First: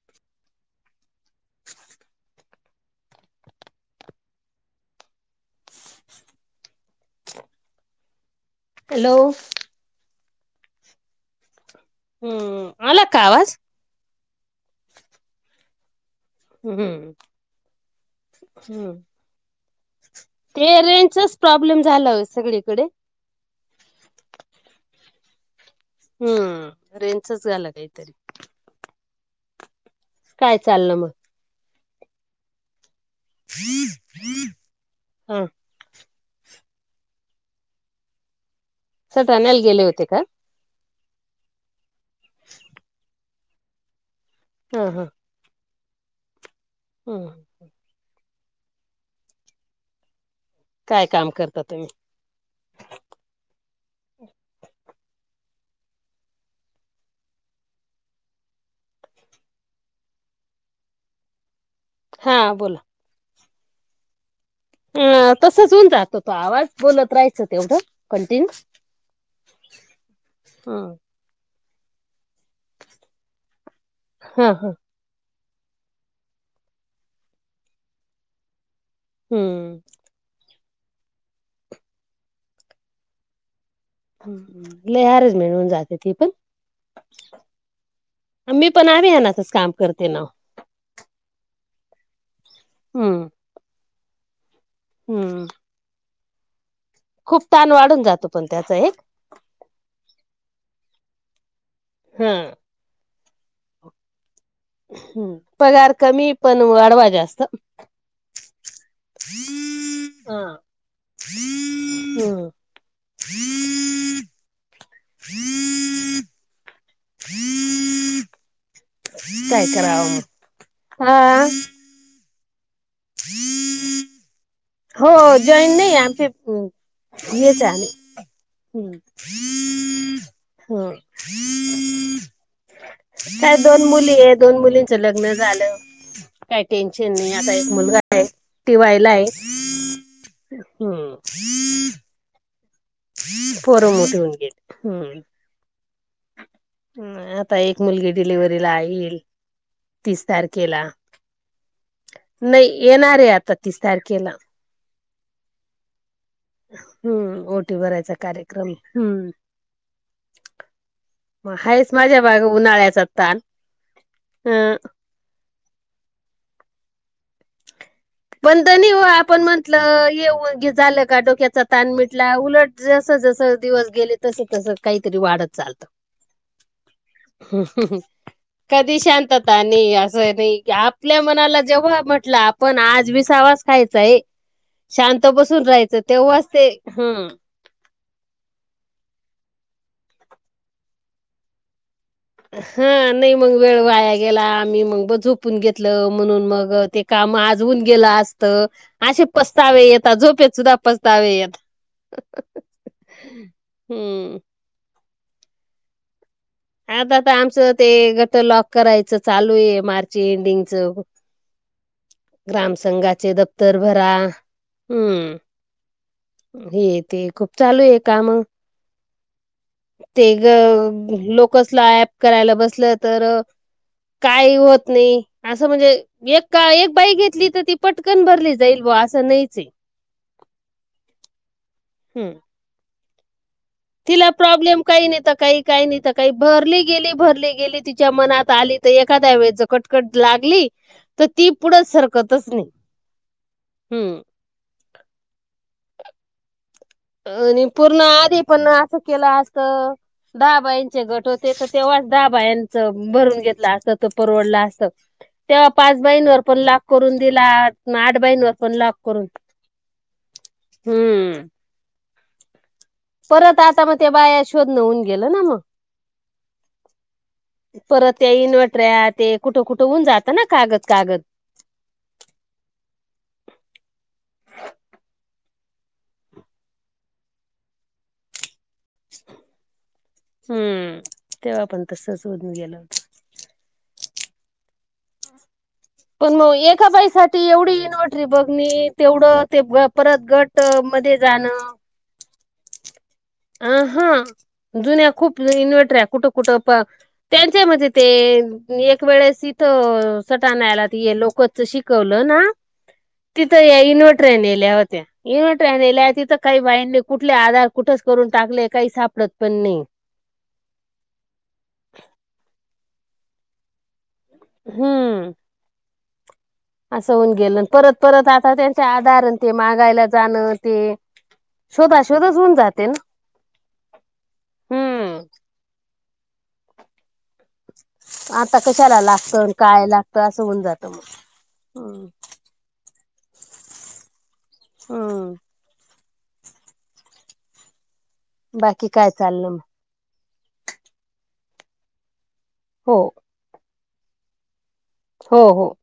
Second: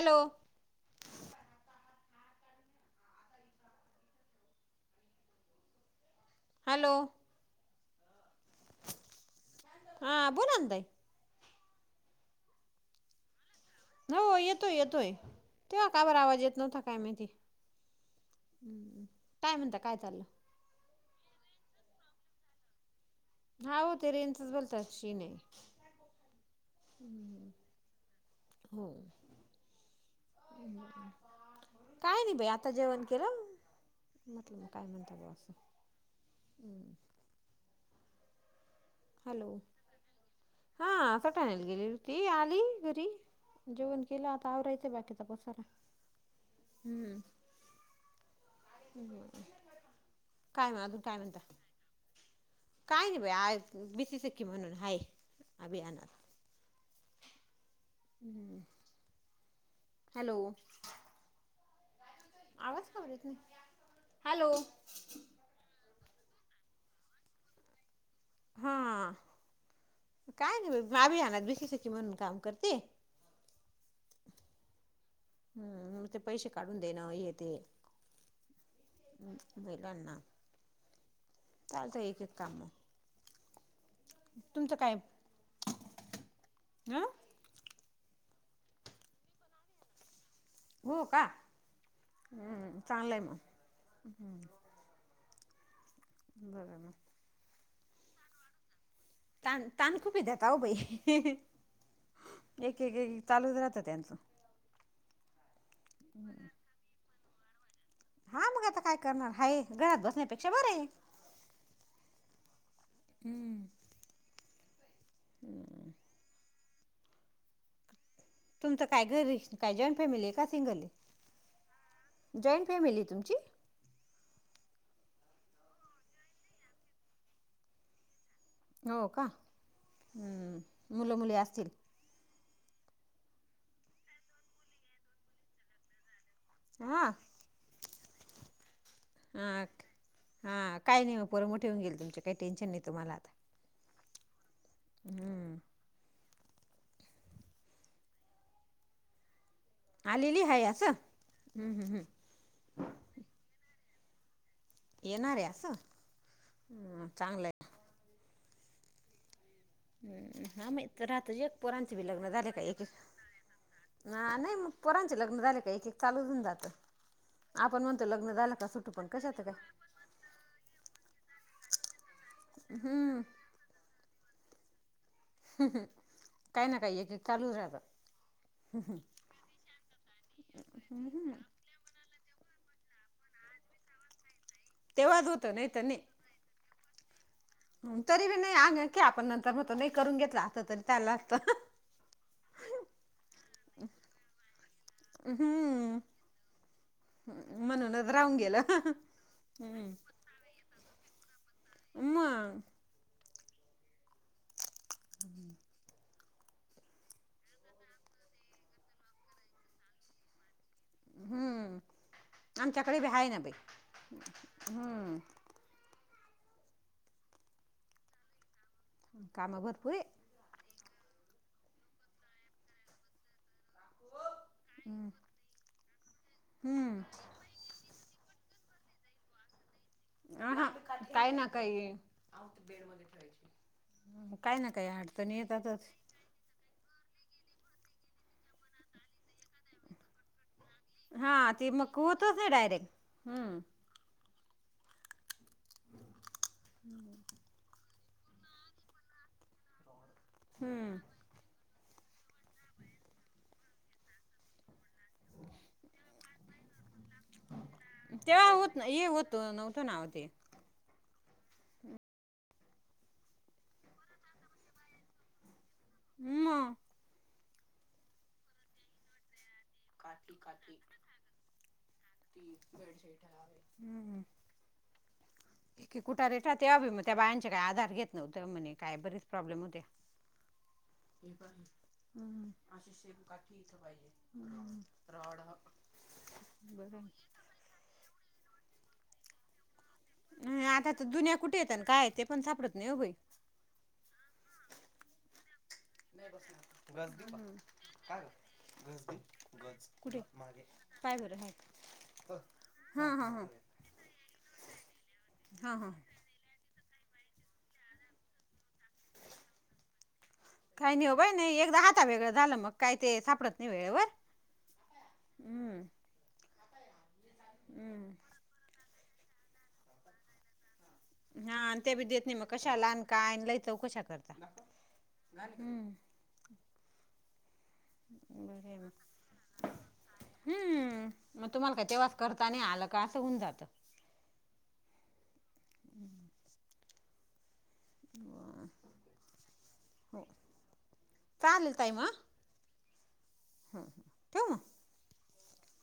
Hello hello! Hello! हा बोला ना ताय- हम्म, आला का आवाज? हो, येतोय येतोय. तू या का बर आवाज येत नव्हता? काय हम्म माहिती? काय म्हणता? काय चाललंय? ते रेंजचाच प्रॉब्लेम झालाय सगळीकडे. हा हो ते रेन्सच बोलते [unintelligible] हम्म, रेंचच झालं काहीतरी. काय चाललं मग काय नाही बाई आ ता जेवण केलं. म्हटलं ही काय म्हणते बुवा हा असं. सर हॅलो ठाण्याल गेले होते का? हा असं टाण्याला गेली होती, आली घरी जेवण केलं. आता आता हा आवरायचा हा बाकीचा पसारा, हम्म. काय म? अजून काय काम म्हणता? करता तुम्ही काय नाही बाई आज बी सी सिक्की म्हणून हाय अभियानात. हम्म. हॅलो. हा बोला. [unintelligible] हॅलो. अ तसच होऊन जातो तो आवाज, बोलत राहायचं तेवढं. कंटिन्यू हा, काय नाही बघ अभियानात बी शी सिक्की म्हणून काम करते. हं हं. हम्म, मग ते पैसे काढून देणं, ये ते. बोला हम्म ना. चालतंय एक एक कामं. लय अरेंजमेंट मिळवून जाते ती पण. हं मी पण अभियानातच काम करते ना. हो का? चांगलंय हम्म मग. हम्म. बरंय मग. खूप ताण वाढून जातो पण त्याचा एक. तान तान खूप हे [unintelligible] ओ बाई. हा. एक एक एक एक चालूच राहतं त्यांचं. पगार कमी पण वाढवा जास्त. हा मग आता काय करणार, हाय घरात बसण्यापेक्षा बरंय. [inaudible] हम हम्म [unintelligible] [inaudible] [inaudible] तुमचं काय घरीच? काय जॉईंट करावं फॅमिली मग. आहे का? सिंगल हा आहे? जॉईंट फॅमिली आहे तुमची? हो जॉईन नाही आमचे हेच आहे आम्ही. हो हम्म का? हम्म, मुलं मुली असतील? काय दोन मुलीये दोन मुलींचं लग्न झालं. काय हा टेन्शन नाही. आता एक मुलगा आहे, टी वाय ला हाय. हां हां काही नाही वो पोरं मोठं होऊन गेली तुमचे, काही टेन्शन नाही तुम्हाला. आता पोर मोठ होऊन गेलेत. हम्म आता एक मुलगी डिलिव्हरीला आली येईल. तीस आलेली आहे तारखेला असं हम्म हम्म हम्म. नाही येणारय आता तीस तारखेला. येणार आहे असं हम्म चांगलं आहे ओटी भरायचा कार्यक्रम हम्म. [unintelligible] राहतच मग एक आहेच पोरांचे बी माझ्या लग्न माग झाले का एक एक. उन्हाळ्याचा ताण अ लग्न झाले का एक एक चालू होऊन जात. आपण म्हणतो लग्न पण [unintelligible] दनी कशात आपण काय म्हटल ये झाल. का डोक्याचा ताण मिटला उलट जस हम्म जस दिवस गेले तस तस काहीतरी वाढत हम्म. चालत. काही ना काही एक एक चालूच राहत. कधी शांतता नाही असय बाई की आपल्या मनाला जेव्हा म्हटल आपण आज. वाज खायचा आहे शांत तेव्हाच होतं बसून नाही तर राहायच नाही तेव्हाच ते तरी बी नाही आणखी आपण नंतर म्हणतो नाही करून घेतल असत तरी चालल असत. हा नाही मग वेळ वाया गेला मी मग झोपून घेतल हम्म. म्हणून मग ते काम आज होऊन गेल म्हणूनच राहून असत गेलं. असे पस्तावे हम्म येतात झोपेत सुद्धा पस्त तावे येतात मग हम्म. [inaudible] हा आता तर आमच ते गट लॉक करायच चालू ये मार्च एंडिंग. हम्म. ग्राम आमच्याकडे बी आहे संंघाचे ना बाई दप्तर भरा हम्म. हे ते खूप चालू आहे काम. काम भर ते ग लोकसला ऍप करायला बसल तर काही होत नाही अस म्हणजे एक का एक हम्म बाई घेतली तर ती पटकन भरली जाईल बुवा अस नाहीचय. आहा काय ना काही. हम्म. तिला ना प्रॉब्लेम काही नाही तर अडचणी काही काही येतातच. नाही तर काही भरली गेली भरली गेली तिच्या मनात आली तर एखाद्या वेळेस जर कटकट लागली तर ती हा ते पुढ मग होतच सरकतच नाही डायरेक्ट हम्म हम्म. [inaudible] आणि पूर्ण आधी पण अस केल असत दहा हम्म. बाईंचे गट होते. त्याच तेव्हाच दहा बायांच भरून घेतल असत तर परवडल असत. तेव्हा पाच बायांंवर पण लाभ करून दिला आठ तेव्हा बाईंवर पण होत ना लाभ हे करून होत ना वो ते. हम्म. परत आता मग त्या बाया शोधन होऊन गेल ना मग. मग परत त्या इन्व्हर्टऱ्या ते कुठ कुठ होऊन जात ना कागद कागद. हम्म हम्म एक एक उठा रेटा त्या बी मग त्या बायांच्या काही आधार घेत नव्हते म्हणे. काय बरेच प्रॉब्लेम होते. हम्म. तेव्हा पण तसच हम्म होऊन गेलं. पण मग एका बरं बाईसाठी एवढी इनव्हर्टरी बघणी तेवढ ते परत गट हम्म आता तर मध्ये दुनिया जाण. कुठे येत आणि काय ते पण सापडत नाही वो योग्य. अ हा जुन्या खूप इन्वट ट्र्या कुठ कुठ त्यांच्या म ते एक वेळेस इथं कुठे? सटा नला त पाय बरं हाय का? लोकचच शिकवलं ना हा हा हा तिथं या इनव्हर्टऱ्या नेल्या होत्या हा इनव्हटऱ्या हा. नेल्या तिथं काही बायांनी कुठले आधार कुठेच करून टाकले काही सापडत पण नाही. काही नाही हो बाई नाही एकदा हाता वेगळं झालं मग काही ते सापडत नाही वेळेवर हम्म हम्म. असं होऊन गेलं. परत परत हम्म आता त्यांचे आधार ते मागायला जाणं ते हा आणि ते शोधा बी देत शोधच नाही मग होऊन कशाल जाते ना आन काय लय चौकशा करता हम्म हम्म. आता कशाला लागतं अन काय लागतं असं होऊन जातं हम्म मग तुम्हाला काय हम्म तेव्हाच करत ना आलं का असं होऊन जातं. हम. [inaudible] हो बाकी काय चाललं मग हो चालेल ताई म. हो. हम. हो हो.